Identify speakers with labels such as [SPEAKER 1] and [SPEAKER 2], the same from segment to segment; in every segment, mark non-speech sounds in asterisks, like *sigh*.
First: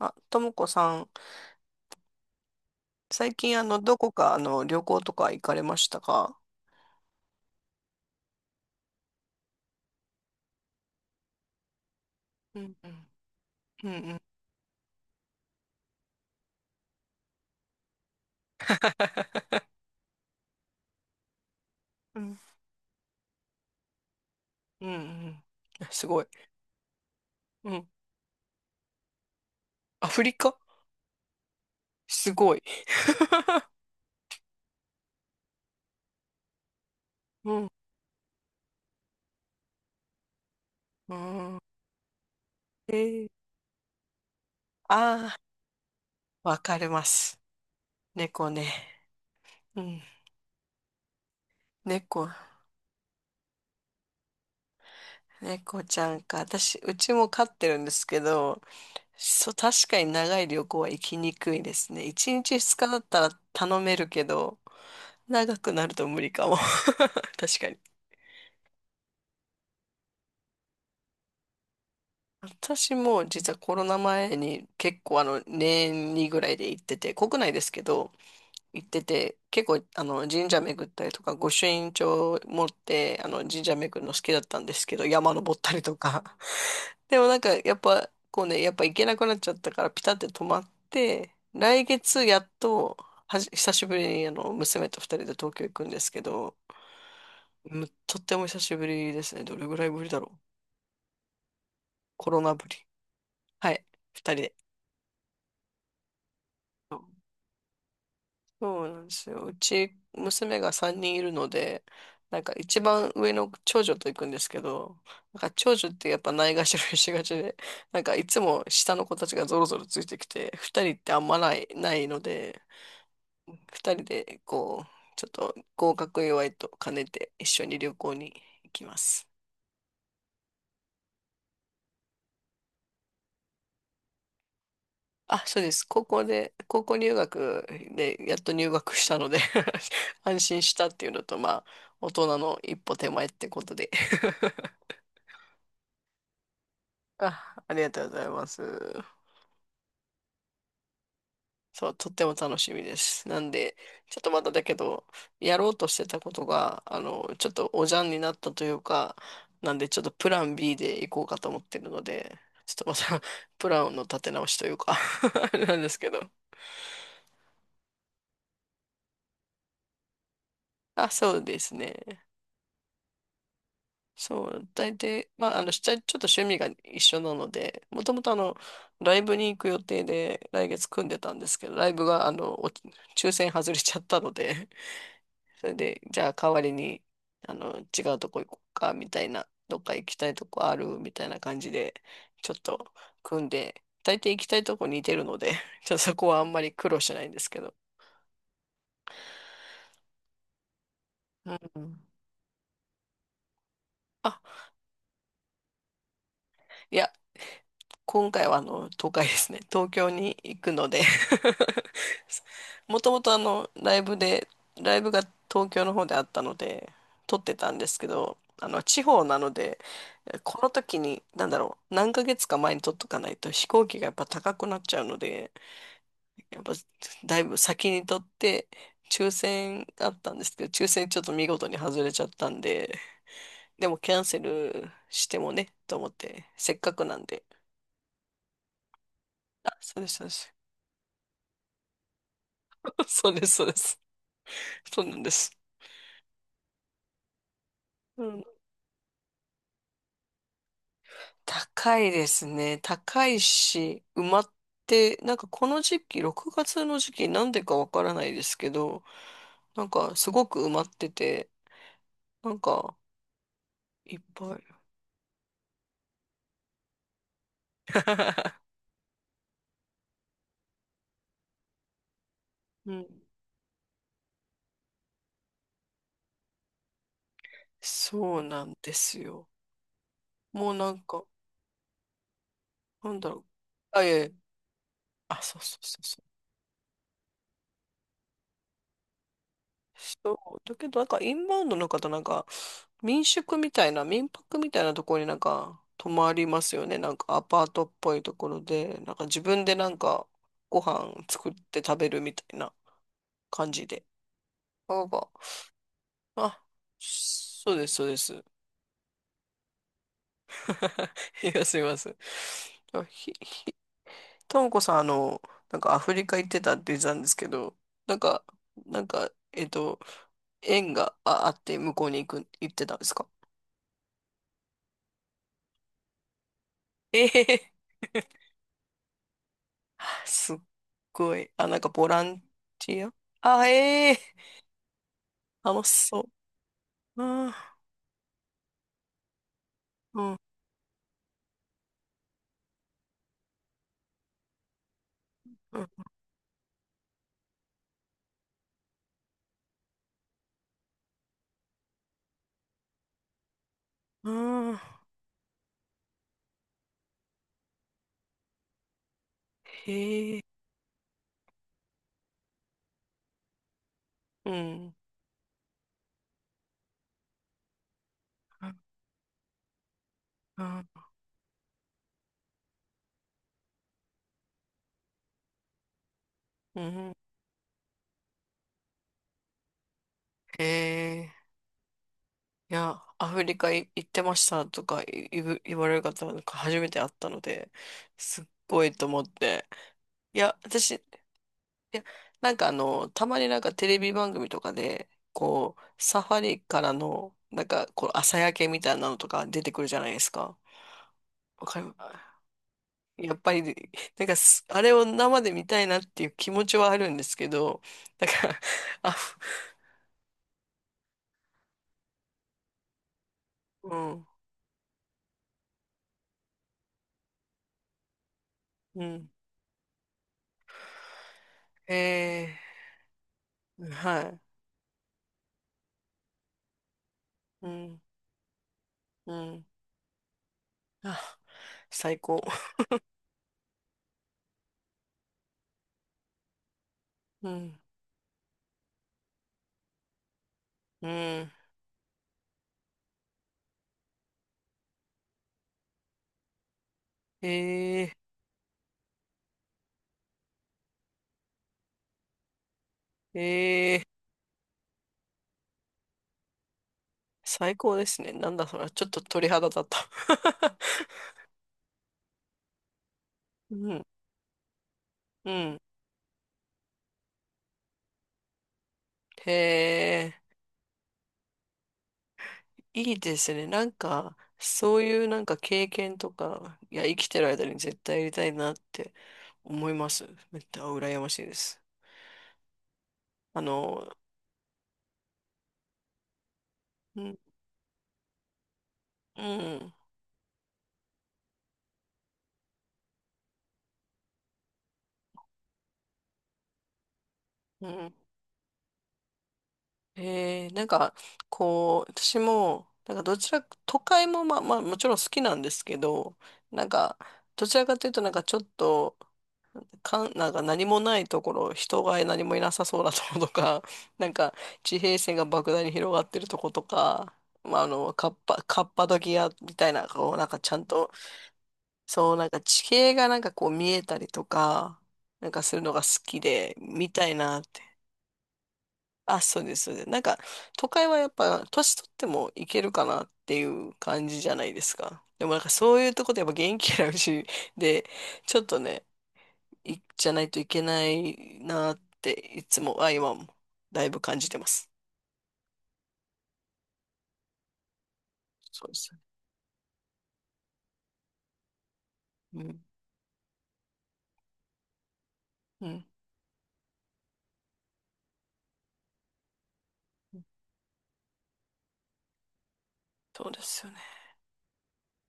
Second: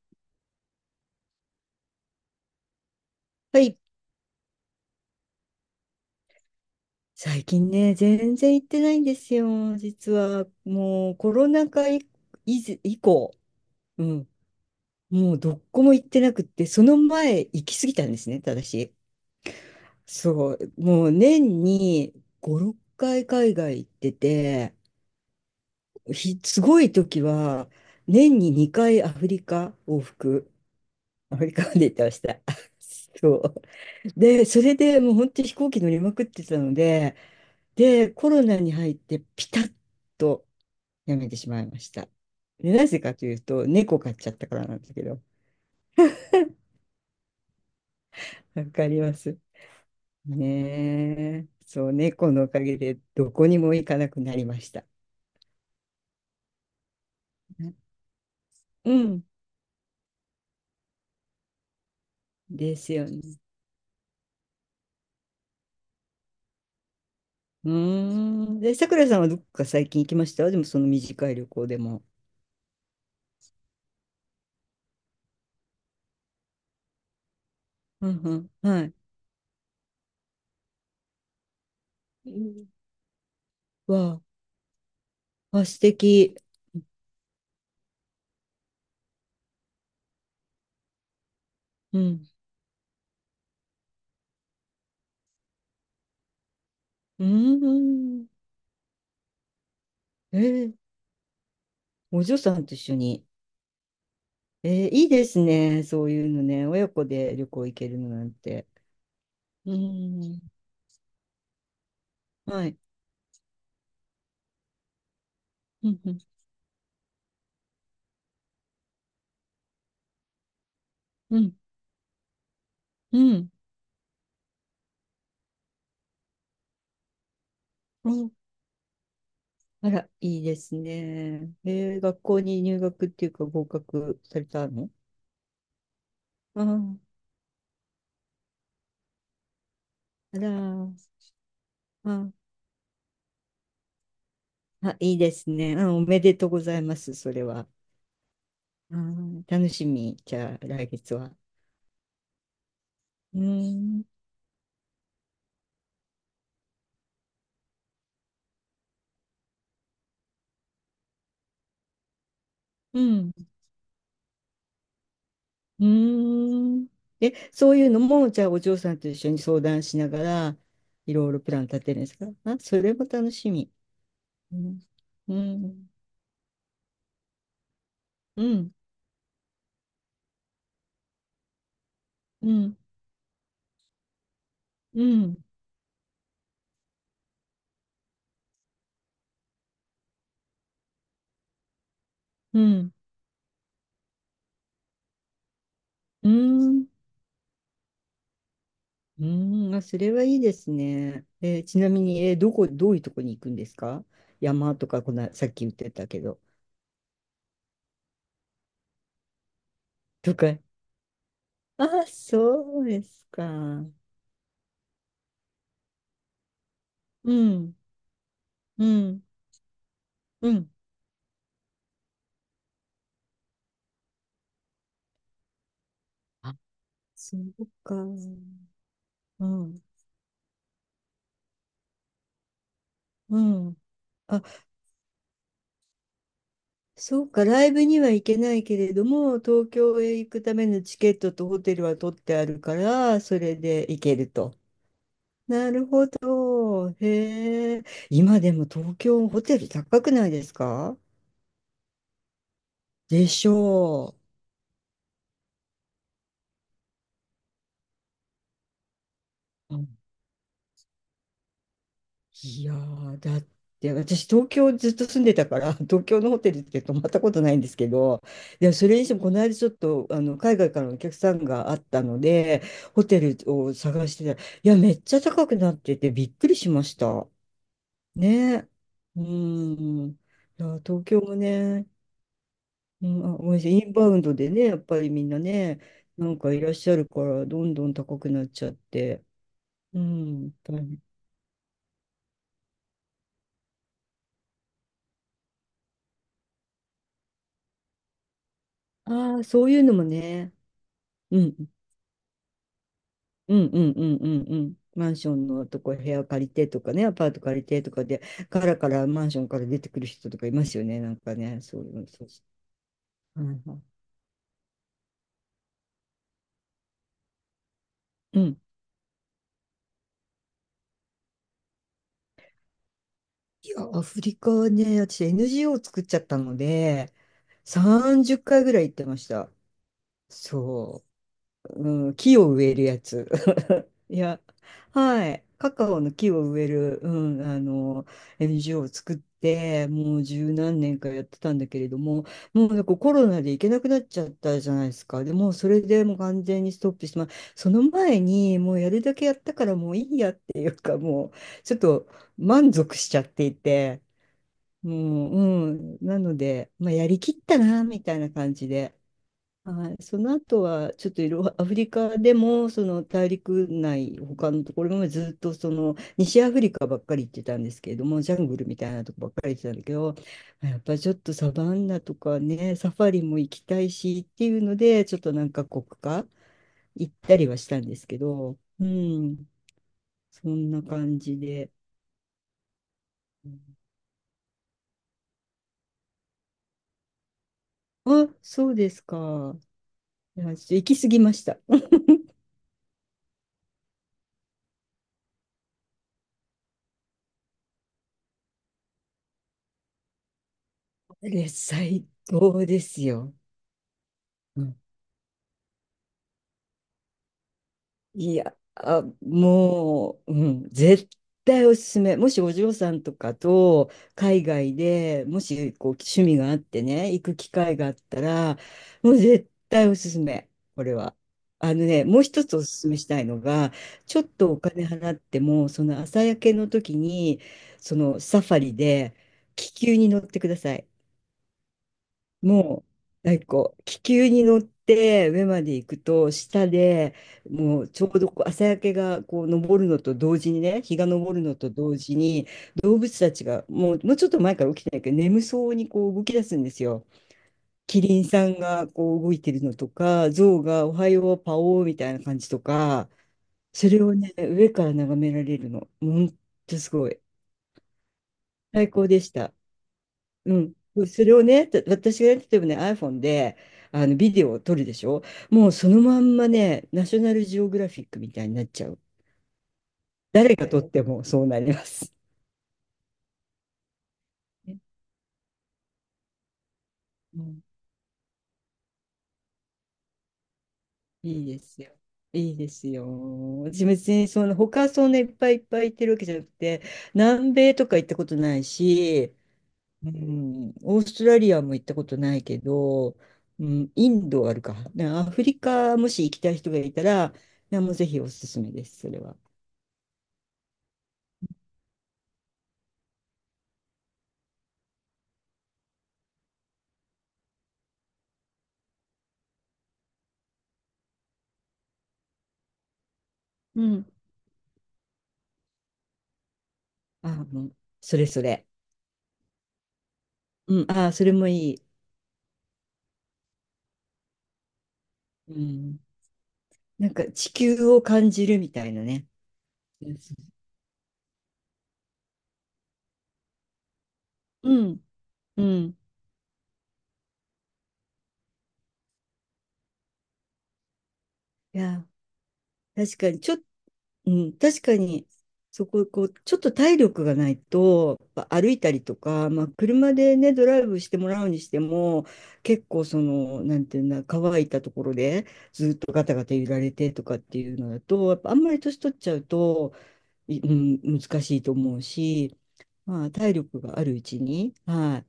[SPEAKER 1] あ、ともこさん、最近
[SPEAKER 2] はい。
[SPEAKER 1] どこか旅行とか行かれましたか？
[SPEAKER 2] 最近ね、全然行ってないんですよ。実は、もうコロナ禍
[SPEAKER 1] う
[SPEAKER 2] 以
[SPEAKER 1] ん
[SPEAKER 2] 前
[SPEAKER 1] う
[SPEAKER 2] 以
[SPEAKER 1] ん。
[SPEAKER 2] 降、
[SPEAKER 1] うん
[SPEAKER 2] う
[SPEAKER 1] うん。
[SPEAKER 2] ん、もうどこも行ってなくって、その前行き過ぎたんですね、ただし。そう、もう年に
[SPEAKER 1] うん
[SPEAKER 2] 5、6回海外行ってて、
[SPEAKER 1] うん。うん。すごい。
[SPEAKER 2] すごい時は、
[SPEAKER 1] うん。
[SPEAKER 2] 年に2回アフリカ往
[SPEAKER 1] アフリ
[SPEAKER 2] 復、
[SPEAKER 1] カ。
[SPEAKER 2] アフリカまで行ってまし
[SPEAKER 1] す
[SPEAKER 2] た。
[SPEAKER 1] ごい。
[SPEAKER 2] *laughs* そう。
[SPEAKER 1] *laughs*
[SPEAKER 2] で、それでもう本当に飛行機乗りまくってたので、
[SPEAKER 1] うん。
[SPEAKER 2] で、コロナに入ってピタッと
[SPEAKER 1] う
[SPEAKER 2] やめてし
[SPEAKER 1] ん。
[SPEAKER 2] まいました。で、な
[SPEAKER 1] え
[SPEAKER 2] ぜかと
[SPEAKER 1] ー、
[SPEAKER 2] いうと、猫飼っちゃったからなんですけど、
[SPEAKER 1] ああ、わかります。猫
[SPEAKER 2] わ
[SPEAKER 1] ね。
[SPEAKER 2] かります
[SPEAKER 1] うん。
[SPEAKER 2] ねえ。そう、
[SPEAKER 1] 猫、
[SPEAKER 2] 猫のおかげでどこにも行かなくなりました。
[SPEAKER 1] 猫ちゃんか。私、うちも飼ってるんですけど、
[SPEAKER 2] うん、
[SPEAKER 1] そう、確かに長い旅行は行きにくいですね。1日2
[SPEAKER 2] で
[SPEAKER 1] 日
[SPEAKER 2] す
[SPEAKER 1] だっ
[SPEAKER 2] よ
[SPEAKER 1] た
[SPEAKER 2] ね。
[SPEAKER 1] ら頼めるけど、長くなると無理かも。*laughs* 確か
[SPEAKER 2] うー
[SPEAKER 1] に。
[SPEAKER 2] ん。で、さくらさんはどこか最近行きました？でもその短い旅行でも。
[SPEAKER 1] 私も実はコロナ前に結構年にぐらいで行ってて、国内ですけ
[SPEAKER 2] う
[SPEAKER 1] ど
[SPEAKER 2] んうん。は
[SPEAKER 1] 行っ
[SPEAKER 2] い。
[SPEAKER 1] てて、結構神社巡ったりとか、御朱印
[SPEAKER 2] う
[SPEAKER 1] 帳持っ
[SPEAKER 2] ん、
[SPEAKER 1] て神社巡るの好
[SPEAKER 2] わ
[SPEAKER 1] きだったんですけど、山登
[SPEAKER 2] あ、
[SPEAKER 1] っ
[SPEAKER 2] あ、
[SPEAKER 1] た
[SPEAKER 2] 素
[SPEAKER 1] りとか。
[SPEAKER 2] 敵。
[SPEAKER 1] *laughs* でもなんかやっぱこうね、やっぱ行けなくなっちゃったからピタって止まって、来
[SPEAKER 2] う
[SPEAKER 1] 月
[SPEAKER 2] ん。
[SPEAKER 1] やっと久しぶりにあの娘と二人で東京行くんですけど、
[SPEAKER 2] うー
[SPEAKER 1] とっ
[SPEAKER 2] ん。
[SPEAKER 1] ても久しぶりですね。どれぐらいぶりだろう。
[SPEAKER 2] えー、お
[SPEAKER 1] コ
[SPEAKER 2] 嬢
[SPEAKER 1] ロ
[SPEAKER 2] さ
[SPEAKER 1] ナ
[SPEAKER 2] ん
[SPEAKER 1] ぶ
[SPEAKER 2] と
[SPEAKER 1] り。
[SPEAKER 2] 一緒に、
[SPEAKER 1] はい、二人で。
[SPEAKER 2] えー、いいですね。そういうのね。親子で旅行行けるのなんて。
[SPEAKER 1] そうなんですよ。う
[SPEAKER 2] う
[SPEAKER 1] ち、
[SPEAKER 2] ん。
[SPEAKER 1] 娘が3人いるので、なんか
[SPEAKER 2] はい。
[SPEAKER 1] 一番上の長女と行くんですけど、なんか長女
[SPEAKER 2] う
[SPEAKER 1] ってや
[SPEAKER 2] ん。
[SPEAKER 1] っぱないがしろにしがちで、なんかいつも下の子たちがゾロゾロついてきて、二人ってあんま
[SPEAKER 2] う
[SPEAKER 1] な
[SPEAKER 2] ん。
[SPEAKER 1] い、ないので、
[SPEAKER 2] うん
[SPEAKER 1] 二人でこう、ちょっと合格祝いと兼ねて一緒に旅
[SPEAKER 2] う
[SPEAKER 1] 行
[SPEAKER 2] ん、
[SPEAKER 1] に行きます。
[SPEAKER 2] あら、いいですね。えー、学校に入学っていうか合格されたの？
[SPEAKER 1] あ、そうです。
[SPEAKER 2] あ
[SPEAKER 1] 高校
[SPEAKER 2] ー、
[SPEAKER 1] 入学でやっと入学したので *laughs*
[SPEAKER 2] あ
[SPEAKER 1] 安
[SPEAKER 2] ら
[SPEAKER 1] 心した
[SPEAKER 2] ー、
[SPEAKER 1] っていうのと、まあ、大
[SPEAKER 2] あー、
[SPEAKER 1] 人の一歩手前ってことで。
[SPEAKER 2] あ、いいですね。あ、おめでとうございます、それ
[SPEAKER 1] あ、
[SPEAKER 2] は。
[SPEAKER 1] ありがとうございます。
[SPEAKER 2] うん、楽しみ。じゃあ、来月は。
[SPEAKER 1] そう、とっても楽しみです。な
[SPEAKER 2] う
[SPEAKER 1] んで、
[SPEAKER 2] ん。
[SPEAKER 1] ちょっとまだだけど、やろうとしてたことが、ちょっとおじゃんになったというか、なんで、ちょっとプラン B で行こうかと思ってるので、ちょっ
[SPEAKER 2] う
[SPEAKER 1] とまた
[SPEAKER 2] ん、
[SPEAKER 1] *laughs* プランの立て直しというか *laughs* あれなん
[SPEAKER 2] う
[SPEAKER 1] ですけど。
[SPEAKER 2] ーん。え、そういうのも、じゃあお嬢さんと一緒に相談しながら、
[SPEAKER 1] あ、
[SPEAKER 2] いろい
[SPEAKER 1] そ
[SPEAKER 2] ろ
[SPEAKER 1] う
[SPEAKER 2] プ
[SPEAKER 1] で
[SPEAKER 2] ラン
[SPEAKER 1] す
[SPEAKER 2] 立て
[SPEAKER 1] ね。
[SPEAKER 2] るんですかあ？それも楽しみ。
[SPEAKER 1] そ
[SPEAKER 2] う
[SPEAKER 1] う、
[SPEAKER 2] ん。
[SPEAKER 1] 大体、
[SPEAKER 2] う
[SPEAKER 1] まあ、し
[SPEAKER 2] ん。
[SPEAKER 1] ちゃちょっと趣味が一緒なので、もともと
[SPEAKER 2] うん。
[SPEAKER 1] ライブに行く予定で来月組んでたんですけど、ライブが
[SPEAKER 2] う
[SPEAKER 1] お
[SPEAKER 2] ん。
[SPEAKER 1] 抽選外れちゃったので、
[SPEAKER 2] うん。
[SPEAKER 1] それで、じゃあ代わりに、違うとこ行こうか、みたいな、どっか行きたいとこある、みたいな感じで、ちょっ
[SPEAKER 2] う
[SPEAKER 1] と
[SPEAKER 2] ん。
[SPEAKER 1] 組んで、大抵行きたいとこ似てるので、*laughs* ちょっとそこ
[SPEAKER 2] う
[SPEAKER 1] はあんまり
[SPEAKER 2] ん。
[SPEAKER 1] 苦労しないんですけど。
[SPEAKER 2] うん、あ、それはいいですね。えー
[SPEAKER 1] う
[SPEAKER 2] ちなみ
[SPEAKER 1] ん。
[SPEAKER 2] に、えー、どこ、どういうとこに行くんですか？
[SPEAKER 1] あ、
[SPEAKER 2] 山とか、さっき言ってたけど。
[SPEAKER 1] いや、今回は東海ですね。*laughs* 東京
[SPEAKER 2] と
[SPEAKER 1] に行
[SPEAKER 2] か。
[SPEAKER 1] くので
[SPEAKER 2] あ、そう
[SPEAKER 1] *laughs* も
[SPEAKER 2] で
[SPEAKER 1] とも
[SPEAKER 2] す
[SPEAKER 1] と
[SPEAKER 2] か。
[SPEAKER 1] ライブが東京の方であったので、
[SPEAKER 2] う
[SPEAKER 1] 撮ってた
[SPEAKER 2] ん。
[SPEAKER 1] んですけど、
[SPEAKER 2] う
[SPEAKER 1] 地
[SPEAKER 2] ん。
[SPEAKER 1] 方なので、
[SPEAKER 2] う
[SPEAKER 1] この
[SPEAKER 2] ん。
[SPEAKER 1] 時に、なんだろう、何ヶ月か前に撮っとかないと飛行機がやっぱ高くなっちゃうので、
[SPEAKER 2] あ、
[SPEAKER 1] やっぱ
[SPEAKER 2] そ
[SPEAKER 1] だいぶ
[SPEAKER 2] う
[SPEAKER 1] 先
[SPEAKER 2] か。
[SPEAKER 1] に撮って、抽
[SPEAKER 2] うん。
[SPEAKER 1] 選あったんですけど、抽選ちょっと見事に外れちゃったんで、
[SPEAKER 2] うん。
[SPEAKER 1] でもキャンセ
[SPEAKER 2] あ、
[SPEAKER 1] ルしてもね、と思って、せっかくな
[SPEAKER 2] そ
[SPEAKER 1] ん
[SPEAKER 2] う
[SPEAKER 1] で。
[SPEAKER 2] か、ライブには行けないけれども、東
[SPEAKER 1] あ、そ
[SPEAKER 2] 京
[SPEAKER 1] うです、
[SPEAKER 2] へ
[SPEAKER 1] そう
[SPEAKER 2] 行
[SPEAKER 1] で
[SPEAKER 2] く
[SPEAKER 1] す。
[SPEAKER 2] ためのチケットとホテルは取ってあるか
[SPEAKER 1] *laughs*
[SPEAKER 2] ら、
[SPEAKER 1] そう
[SPEAKER 2] そ
[SPEAKER 1] です、
[SPEAKER 2] れ
[SPEAKER 1] そうで
[SPEAKER 2] で
[SPEAKER 1] す。
[SPEAKER 2] 行けると。
[SPEAKER 1] そうなんです。
[SPEAKER 2] なるほど。へえ。
[SPEAKER 1] う
[SPEAKER 2] 今
[SPEAKER 1] ん、
[SPEAKER 2] でも東京ホテル高くないですか？
[SPEAKER 1] 高いですね。高
[SPEAKER 2] で
[SPEAKER 1] い
[SPEAKER 2] し
[SPEAKER 1] し、
[SPEAKER 2] ょ
[SPEAKER 1] 埋まって、なんかこの時期、6月の時期、なんでかわからないですけど、な
[SPEAKER 2] う。
[SPEAKER 1] んかすごく埋まってて、なん
[SPEAKER 2] いや
[SPEAKER 1] か
[SPEAKER 2] ー、だって
[SPEAKER 1] いっ
[SPEAKER 2] 私、東
[SPEAKER 1] ぱい。
[SPEAKER 2] 京ずっと住んでたから、*laughs* 東京のホテルって泊まったことないんですけど、でも
[SPEAKER 1] *laughs*
[SPEAKER 2] それにしても、この間ちょっとあの海外からのお客さんがあったので、
[SPEAKER 1] う
[SPEAKER 2] ホ
[SPEAKER 1] ん、
[SPEAKER 2] テルを探してたら、いや、めっちゃ高くなってて、びっくりしました。
[SPEAKER 1] そうな
[SPEAKER 2] ね。
[SPEAKER 1] んです
[SPEAKER 2] う
[SPEAKER 1] よ。
[SPEAKER 2] ん。い
[SPEAKER 1] もう
[SPEAKER 2] や、
[SPEAKER 1] なん
[SPEAKER 2] 東京
[SPEAKER 1] か、
[SPEAKER 2] もね、う
[SPEAKER 1] なんだ
[SPEAKER 2] ん、あ、
[SPEAKER 1] ろう。
[SPEAKER 2] ごめんなさい、イン
[SPEAKER 1] あ、い
[SPEAKER 2] バ
[SPEAKER 1] えい
[SPEAKER 2] ウン
[SPEAKER 1] え、
[SPEAKER 2] ドでね、やっぱりみんな
[SPEAKER 1] あ、そうそ
[SPEAKER 2] ね、
[SPEAKER 1] うそう
[SPEAKER 2] なんかいらっしゃるから、どんどん高くなっちゃって。う
[SPEAKER 1] そ
[SPEAKER 2] ん。
[SPEAKER 1] う。だ
[SPEAKER 2] 大
[SPEAKER 1] けど、
[SPEAKER 2] 変。
[SPEAKER 1] なんかインバウンドの方、なんか民宿みたいな、民泊みたいなところになんか泊まりますよね。なんかアパートっぽいところで、なんか
[SPEAKER 2] あ
[SPEAKER 1] 自
[SPEAKER 2] あ、
[SPEAKER 1] 分
[SPEAKER 2] そう
[SPEAKER 1] で
[SPEAKER 2] いう
[SPEAKER 1] な
[SPEAKER 2] の
[SPEAKER 1] ん
[SPEAKER 2] も
[SPEAKER 1] か
[SPEAKER 2] ね。
[SPEAKER 1] ご飯
[SPEAKER 2] う
[SPEAKER 1] 作っ
[SPEAKER 2] ん。
[SPEAKER 1] て食べるみたいな
[SPEAKER 2] うん
[SPEAKER 1] 感
[SPEAKER 2] う
[SPEAKER 1] じ
[SPEAKER 2] んう
[SPEAKER 1] で。
[SPEAKER 2] んうんうん。
[SPEAKER 1] あ
[SPEAKER 2] マンシ
[SPEAKER 1] ば、
[SPEAKER 2] ョンのとこ部屋借り
[SPEAKER 1] あ、
[SPEAKER 2] てとかね、アパート借り
[SPEAKER 1] そう
[SPEAKER 2] て
[SPEAKER 1] で
[SPEAKER 2] と
[SPEAKER 1] す、そ
[SPEAKER 2] か
[SPEAKER 1] うで
[SPEAKER 2] で、
[SPEAKER 1] す。
[SPEAKER 2] カラカラマンションから出てくる人とかいますよね、なんか
[SPEAKER 1] *laughs* い
[SPEAKER 2] ね、
[SPEAKER 1] や、す
[SPEAKER 2] そ
[SPEAKER 1] い
[SPEAKER 2] ういう
[SPEAKER 1] ま
[SPEAKER 2] の。
[SPEAKER 1] せん。
[SPEAKER 2] そうそ
[SPEAKER 1] あひ、
[SPEAKER 2] うはい
[SPEAKER 1] ひ、
[SPEAKER 2] はい、
[SPEAKER 1] ともこさん、なんかアフリカ行ってたって言ってたんですけど、なん
[SPEAKER 2] う
[SPEAKER 1] か、
[SPEAKER 2] ん。
[SPEAKER 1] なんか、縁があって向こうに行ってたんですか？
[SPEAKER 2] いや、アフリカはね、私 NGO 作っちゃったので、
[SPEAKER 1] ええ *laughs*
[SPEAKER 2] 30回ぐらい行ってました。
[SPEAKER 1] *laughs* すっ
[SPEAKER 2] そ
[SPEAKER 1] ごい。あ、なん
[SPEAKER 2] う。
[SPEAKER 1] かボ
[SPEAKER 2] うん、
[SPEAKER 1] ラ
[SPEAKER 2] 木
[SPEAKER 1] ン
[SPEAKER 2] を植えるや
[SPEAKER 1] ティ
[SPEAKER 2] つ。
[SPEAKER 1] アええ、
[SPEAKER 2] いや、はい。カ
[SPEAKER 1] 楽し
[SPEAKER 2] カオの
[SPEAKER 1] そ
[SPEAKER 2] 木を植える、う
[SPEAKER 1] う。う
[SPEAKER 2] ん、
[SPEAKER 1] ん、うん、
[SPEAKER 2] NGO を作って、もう十何年かやってたんだけれども、もうなんかコロナで行けなくなっちゃったじゃないですか。でもうそれ
[SPEAKER 1] う
[SPEAKER 2] でもう完全にストップして、まあ、その前にもうやるだけやったからもういいやっていうか、もうちょっと満足しちゃっていて、
[SPEAKER 1] ん、うん、
[SPEAKER 2] もう、うん、なので、まあ、やりきったな、みたいな感じで。はい、その
[SPEAKER 1] へえ、
[SPEAKER 2] 後はちょっとアフリカでもその大陸内他
[SPEAKER 1] う
[SPEAKER 2] のとこ
[SPEAKER 1] ん、
[SPEAKER 2] ろもずっとその西アフリカばっかり行ってたんですけれども、ジャングル
[SPEAKER 1] う
[SPEAKER 2] み
[SPEAKER 1] ん、
[SPEAKER 2] たいなとこばっかり行ってたんだけど、
[SPEAKER 1] う
[SPEAKER 2] やっ
[SPEAKER 1] ん、
[SPEAKER 2] ぱちょっとサバンナとかね、サファリも行きたいしっていうのでちょっと何か国か
[SPEAKER 1] う
[SPEAKER 2] 行
[SPEAKER 1] ん、
[SPEAKER 2] ったりはしたんですけど、うん、そ
[SPEAKER 1] へ
[SPEAKER 2] んな感じ
[SPEAKER 1] え。
[SPEAKER 2] で。
[SPEAKER 1] いや、アフリカ行ってましたとか言われる方なんか初めて会ったので、
[SPEAKER 2] あ、
[SPEAKER 1] すっ
[SPEAKER 2] そう
[SPEAKER 1] ご
[SPEAKER 2] で
[SPEAKER 1] い
[SPEAKER 2] す
[SPEAKER 1] と思っ
[SPEAKER 2] か、
[SPEAKER 1] て。い
[SPEAKER 2] いや
[SPEAKER 1] や、
[SPEAKER 2] ちょっと行
[SPEAKER 1] 私、い
[SPEAKER 2] き過ぎました。
[SPEAKER 1] や、なんかたまになんかテレビ番組とかで、こう、サファリからの、なんか、こう、朝焼けみたいなのとか出てくるじゃないですか。
[SPEAKER 2] *laughs* え、
[SPEAKER 1] わかる。
[SPEAKER 2] 最高ですよ。
[SPEAKER 1] やっぱり、*laughs* なんか
[SPEAKER 2] うん、
[SPEAKER 1] あれを生で見たいなっていう気持ちはあるんですけど、*laughs* だ
[SPEAKER 2] い
[SPEAKER 1] か
[SPEAKER 2] や、
[SPEAKER 1] ら、*laughs*
[SPEAKER 2] あ、
[SPEAKER 1] あ、ふ
[SPEAKER 2] もう、うん、絶対おすすめ。もしお嬢さんとかと
[SPEAKER 1] うん、
[SPEAKER 2] 海外でもしこう趣味があってね、行く機会があったら、
[SPEAKER 1] う
[SPEAKER 2] もう
[SPEAKER 1] ん、
[SPEAKER 2] 絶対おすすめ、これは。あのね、もう一
[SPEAKER 1] え
[SPEAKER 2] つおすすめしたいのが、
[SPEAKER 1] ー、
[SPEAKER 2] ち
[SPEAKER 1] は
[SPEAKER 2] ょっ
[SPEAKER 1] い、
[SPEAKER 2] とお金払っても、その朝焼けの時に、
[SPEAKER 1] う
[SPEAKER 2] そ
[SPEAKER 1] ん、
[SPEAKER 2] のサファリで
[SPEAKER 1] うん、
[SPEAKER 2] 気球に乗ってください。
[SPEAKER 1] あ、最高。
[SPEAKER 2] もう、なんかこう、気球に乗って上まで行くと、下で
[SPEAKER 1] うん、
[SPEAKER 2] もうちょうどこう朝焼けがこう昇るのと同時にね、日
[SPEAKER 1] う
[SPEAKER 2] が昇る
[SPEAKER 1] ん、
[SPEAKER 2] のと同時に、動物たちがもう、もうちょっと前から起きてないけど、眠そうにこう動き出すんですよ。キ
[SPEAKER 1] え
[SPEAKER 2] リンさんがこう動いてるのとか、ゾウがおはよう、パオーみたいな感じとか、
[SPEAKER 1] ー、
[SPEAKER 2] そ
[SPEAKER 1] え
[SPEAKER 2] れ
[SPEAKER 1] ー、
[SPEAKER 2] をね、上から眺められるの。ほんとすごい。
[SPEAKER 1] 最高ですね。なんだそれは、
[SPEAKER 2] 最
[SPEAKER 1] ちょ
[SPEAKER 2] 高
[SPEAKER 1] っと
[SPEAKER 2] でし
[SPEAKER 1] 鳥
[SPEAKER 2] た。
[SPEAKER 1] 肌だった。
[SPEAKER 2] うん。
[SPEAKER 1] *laughs*
[SPEAKER 2] それをね、私が例えばね、iPhone で
[SPEAKER 1] うん、
[SPEAKER 2] あのビデオを撮るでしょ。
[SPEAKER 1] う
[SPEAKER 2] もう
[SPEAKER 1] ん、
[SPEAKER 2] そのまんまね、ナショナルジオグラフィックみたいになっちゃう。
[SPEAKER 1] へえ。
[SPEAKER 2] 誰が撮ってもそうなります。
[SPEAKER 1] いいですね。なんか、
[SPEAKER 2] ね、
[SPEAKER 1] そういうなんか経験とか、いや、生き
[SPEAKER 2] う
[SPEAKER 1] てる
[SPEAKER 2] ん、
[SPEAKER 1] 間に絶対やりたいなって思います。めっちゃ羨ましい
[SPEAKER 2] いい
[SPEAKER 1] で
[SPEAKER 2] で
[SPEAKER 1] す。
[SPEAKER 2] すよ。いいですよ。
[SPEAKER 1] あ
[SPEAKER 2] 私
[SPEAKER 1] の、
[SPEAKER 2] 別にその他そんないっぱいいっぱい行ってるわけじゃなくて、
[SPEAKER 1] うん、
[SPEAKER 2] 南米とか行ったことないし、
[SPEAKER 1] うん、
[SPEAKER 2] うん、オーストラリアも行ったことないけど、うん、インドはあるか。ね、アフリカもし行きたい人がいたら、いや
[SPEAKER 1] う
[SPEAKER 2] もうぜ
[SPEAKER 1] ん。
[SPEAKER 2] ひおすすめです、それは。
[SPEAKER 1] なんか、こう、私も、なんかどちら、都会もまあまあもちろん好きなんですけど、なんか、どちらかというとなんかちょっと、なんか何もないところ、人が何もいなさそうなところとか、
[SPEAKER 2] う
[SPEAKER 1] *laughs*
[SPEAKER 2] ん。
[SPEAKER 1] なんか地平線が莫大に広がってるとことか、
[SPEAKER 2] もう
[SPEAKER 1] まあ、
[SPEAKER 2] それそれ。
[SPEAKER 1] カッパドキアみたいな、こう、なんかちゃ
[SPEAKER 2] う
[SPEAKER 1] ん
[SPEAKER 2] ん、あ
[SPEAKER 1] と、
[SPEAKER 2] あ、それもいい。
[SPEAKER 1] そう、なんか地形がなんかこう見えたりとか、なん
[SPEAKER 2] う
[SPEAKER 1] かするの
[SPEAKER 2] ん。
[SPEAKER 1] が好きで、
[SPEAKER 2] な
[SPEAKER 1] 見
[SPEAKER 2] んか
[SPEAKER 1] たい
[SPEAKER 2] 地
[SPEAKER 1] なって。
[SPEAKER 2] 球を感じるみたいなね。
[SPEAKER 1] あ、そうです、そうです。なんか、都会はやっぱ、年取ってもいけるかなっていう感じじゃないで
[SPEAKER 2] う
[SPEAKER 1] す
[SPEAKER 2] ん、
[SPEAKER 1] か。でもなん
[SPEAKER 2] う
[SPEAKER 1] かそ
[SPEAKER 2] ん。
[SPEAKER 1] ういうとこでやっぱ元気なうちで、ちょっとね、いじゃないといけない
[SPEAKER 2] い
[SPEAKER 1] なっ
[SPEAKER 2] や、
[SPEAKER 1] ていつも、あ、
[SPEAKER 2] 確か
[SPEAKER 1] 今
[SPEAKER 2] に、ちょ
[SPEAKER 1] も
[SPEAKER 2] っ、
[SPEAKER 1] だいぶ
[SPEAKER 2] う
[SPEAKER 1] 感じて
[SPEAKER 2] ん、
[SPEAKER 1] ま
[SPEAKER 2] 確
[SPEAKER 1] す。
[SPEAKER 2] かに、そこ、こう、ちょっと体力がないと、やっぱ歩い
[SPEAKER 1] そ
[SPEAKER 2] た
[SPEAKER 1] うで
[SPEAKER 2] り
[SPEAKER 1] す
[SPEAKER 2] とか、まあ、車でね、ドライブしてもらうにしても、
[SPEAKER 1] よね。
[SPEAKER 2] 結構、その、なんていうんだ、乾いたところで、
[SPEAKER 1] うん。
[SPEAKER 2] ず
[SPEAKER 1] う
[SPEAKER 2] っ
[SPEAKER 1] ん。
[SPEAKER 2] とガタガタ揺られてとかっていうのだと、やっぱあんまり年取っちゃうと、うん、難しいと思うし、まあ、
[SPEAKER 1] そう
[SPEAKER 2] 体
[SPEAKER 1] で
[SPEAKER 2] 力
[SPEAKER 1] すよ
[SPEAKER 2] が
[SPEAKER 1] ね。
[SPEAKER 2] あるうちに、はい、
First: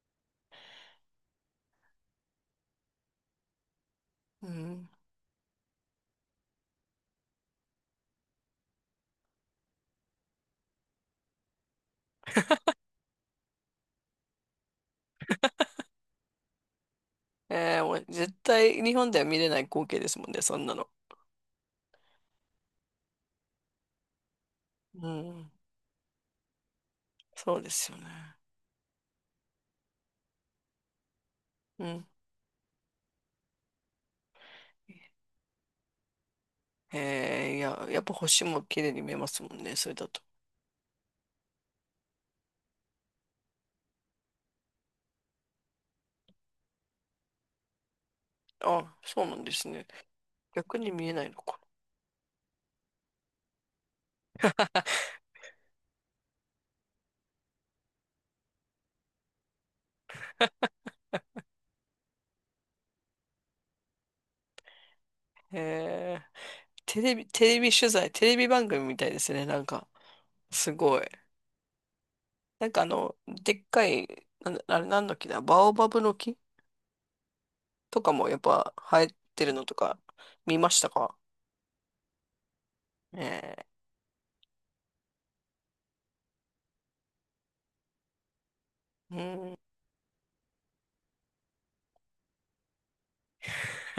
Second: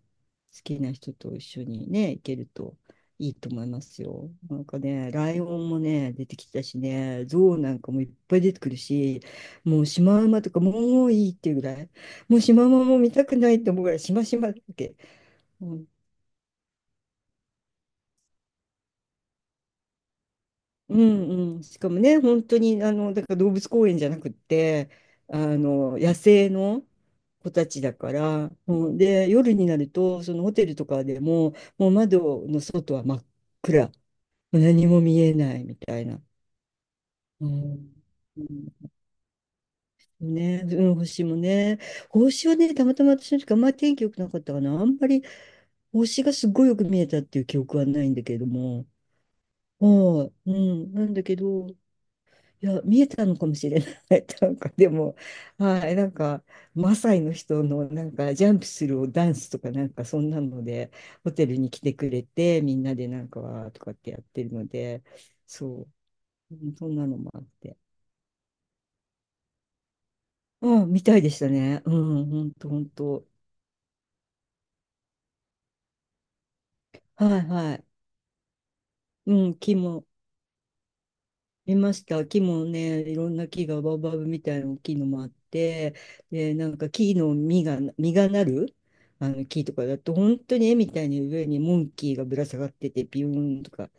[SPEAKER 2] 好きな人と一緒にね、行けるといいと思いますよ。
[SPEAKER 1] う
[SPEAKER 2] なんか
[SPEAKER 1] ん。
[SPEAKER 2] ね、ライオンもね、出てきたしね、ゾウなんかもいっぱい出てくるし、もうシマウマとかもういいっていうぐらい、もうシマウマも見たくないって思うぐらい、シマシマだっけ、もう、
[SPEAKER 1] えー、もう絶対日本では見れない光景ですもんね、そんなの。
[SPEAKER 2] うんうん、しかもね、本当にあのだから動物公園じゃなくって、
[SPEAKER 1] う
[SPEAKER 2] あ
[SPEAKER 1] ん。
[SPEAKER 2] の野生の子
[SPEAKER 1] そう
[SPEAKER 2] た
[SPEAKER 1] で
[SPEAKER 2] ち
[SPEAKER 1] す
[SPEAKER 2] だ
[SPEAKER 1] よね。
[SPEAKER 2] から、うん、で、夜になると、そのホテルとかでも、
[SPEAKER 1] う
[SPEAKER 2] もう
[SPEAKER 1] ん。
[SPEAKER 2] 窓の外は真っ暗、何も見えないみたいな。う
[SPEAKER 1] えー、いや、
[SPEAKER 2] ん、
[SPEAKER 1] やっぱ
[SPEAKER 2] う
[SPEAKER 1] 星も綺
[SPEAKER 2] ん、
[SPEAKER 1] 麗に見えますもんね、それだと。
[SPEAKER 2] ね、うん、星もね、星はね、たまたま私の時あんまり天気良くなかったかな、あんまり星がすごいよく見えたっていう記憶はないんだけども、
[SPEAKER 1] あ、そうなんですね。
[SPEAKER 2] はい、う
[SPEAKER 1] 逆に
[SPEAKER 2] ん、な
[SPEAKER 1] 見え
[SPEAKER 2] ん
[SPEAKER 1] な
[SPEAKER 2] だ
[SPEAKER 1] い
[SPEAKER 2] け
[SPEAKER 1] のか
[SPEAKER 2] ど、いや、見えたのかもしれない。*laughs* なんか、で
[SPEAKER 1] な。
[SPEAKER 2] も、はい、なんか、マサイの人の、なんか、ジャンプするダンスとか、なんか、そんなので、ホテルに来てくれて、みんなで、なんか、わーとかってやってるので、
[SPEAKER 1] *laughs*
[SPEAKER 2] そ
[SPEAKER 1] えー、
[SPEAKER 2] う、うん、そんなのもあって。
[SPEAKER 1] テレビ番組みたいですね、なんか。す
[SPEAKER 2] うん、
[SPEAKER 1] ご
[SPEAKER 2] み
[SPEAKER 1] い。
[SPEAKER 2] たいでしたね。うん、ほん
[SPEAKER 1] な
[SPEAKER 2] と、
[SPEAKER 1] ん
[SPEAKER 2] ほ
[SPEAKER 1] か
[SPEAKER 2] んと。
[SPEAKER 1] でっかい、あれなんだっけな、バオバブの木
[SPEAKER 2] はい、はい。
[SPEAKER 1] とかもやっぱ生え
[SPEAKER 2] う
[SPEAKER 1] てる
[SPEAKER 2] ん、
[SPEAKER 1] のと
[SPEAKER 2] 気
[SPEAKER 1] か
[SPEAKER 2] も。
[SPEAKER 1] 見ましたか？
[SPEAKER 2] 見ました。木もね、いろんな
[SPEAKER 1] ええ、
[SPEAKER 2] 木がバオバブみたいな大きいのもあって、で、なんか木の実が、実がなる、
[SPEAKER 1] う
[SPEAKER 2] あの
[SPEAKER 1] ん、
[SPEAKER 2] 木とかだと、本当に絵みたいに上にモンキーがぶら下がってて、ビューンとか、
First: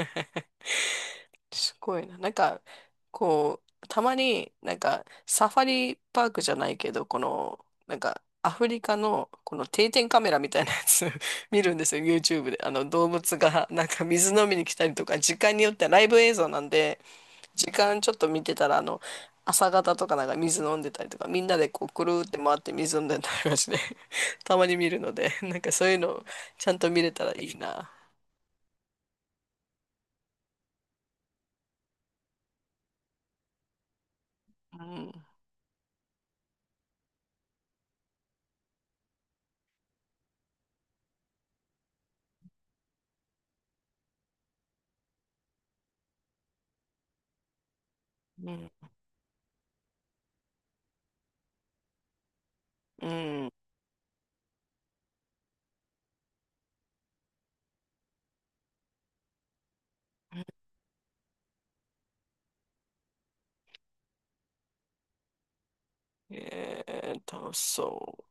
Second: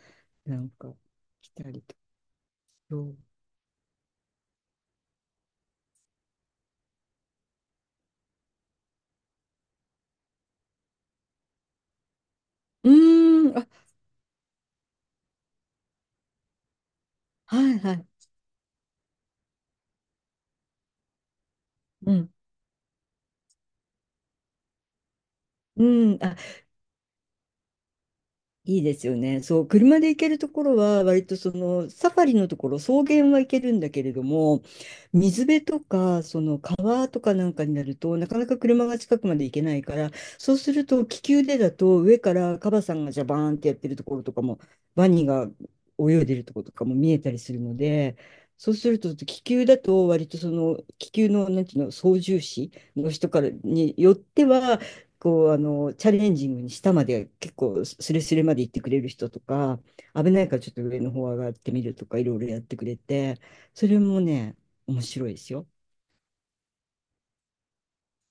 [SPEAKER 2] なんか来た
[SPEAKER 1] す
[SPEAKER 2] りと
[SPEAKER 1] ご
[SPEAKER 2] か。
[SPEAKER 1] いな。なんか、
[SPEAKER 2] そう、
[SPEAKER 1] こう、たまになんかサファリパークじゃないけど、この、なんかアフリカのこの定点カメラみたいなやつ *laughs* 見るんですよ、YouTube で。あの
[SPEAKER 2] う
[SPEAKER 1] 動物
[SPEAKER 2] ーん、
[SPEAKER 1] が
[SPEAKER 2] あ、
[SPEAKER 1] なんか水飲みに来たりとか、時間によってはライブ映像なんで、
[SPEAKER 2] は
[SPEAKER 1] 時
[SPEAKER 2] いは
[SPEAKER 1] 間
[SPEAKER 2] い。
[SPEAKER 1] ちょっと見てたら、朝方とかなんか水飲んでたりとか、みんなでこう、くる
[SPEAKER 2] う
[SPEAKER 1] ーっ
[SPEAKER 2] ん。
[SPEAKER 1] て回って水飲んでたりはして、*laughs* たまに見るので、*laughs* なんか
[SPEAKER 2] う
[SPEAKER 1] そういう
[SPEAKER 2] ん、
[SPEAKER 1] の
[SPEAKER 2] あ、
[SPEAKER 1] ちゃんと見れたらいいな。
[SPEAKER 2] いいですよね。そう、車で行けるところは、割とそのサファリのところ、草原は行けるんだけれども、
[SPEAKER 1] うん、
[SPEAKER 2] 水辺とか、その川とかなんかになると、なかなか車が近くまで行けないから、そうすると気球でだと、上からカバさんがジャバーンってやってるところとかも、ワニが泳いでるところとかも見えたりするので、
[SPEAKER 1] うん、
[SPEAKER 2] そうすると気球だと、割とその気球の、なんていうの、操縦士
[SPEAKER 1] う
[SPEAKER 2] の人から
[SPEAKER 1] ん。
[SPEAKER 2] によっては、こう、あの、チャレンジングに下まで結構スレスレまで行ってくれる人とか、危ないからちょっと上の方上がってみるとか、いろいろやってくれて、それもね、面白いですよ。
[SPEAKER 1] えー、楽しそう。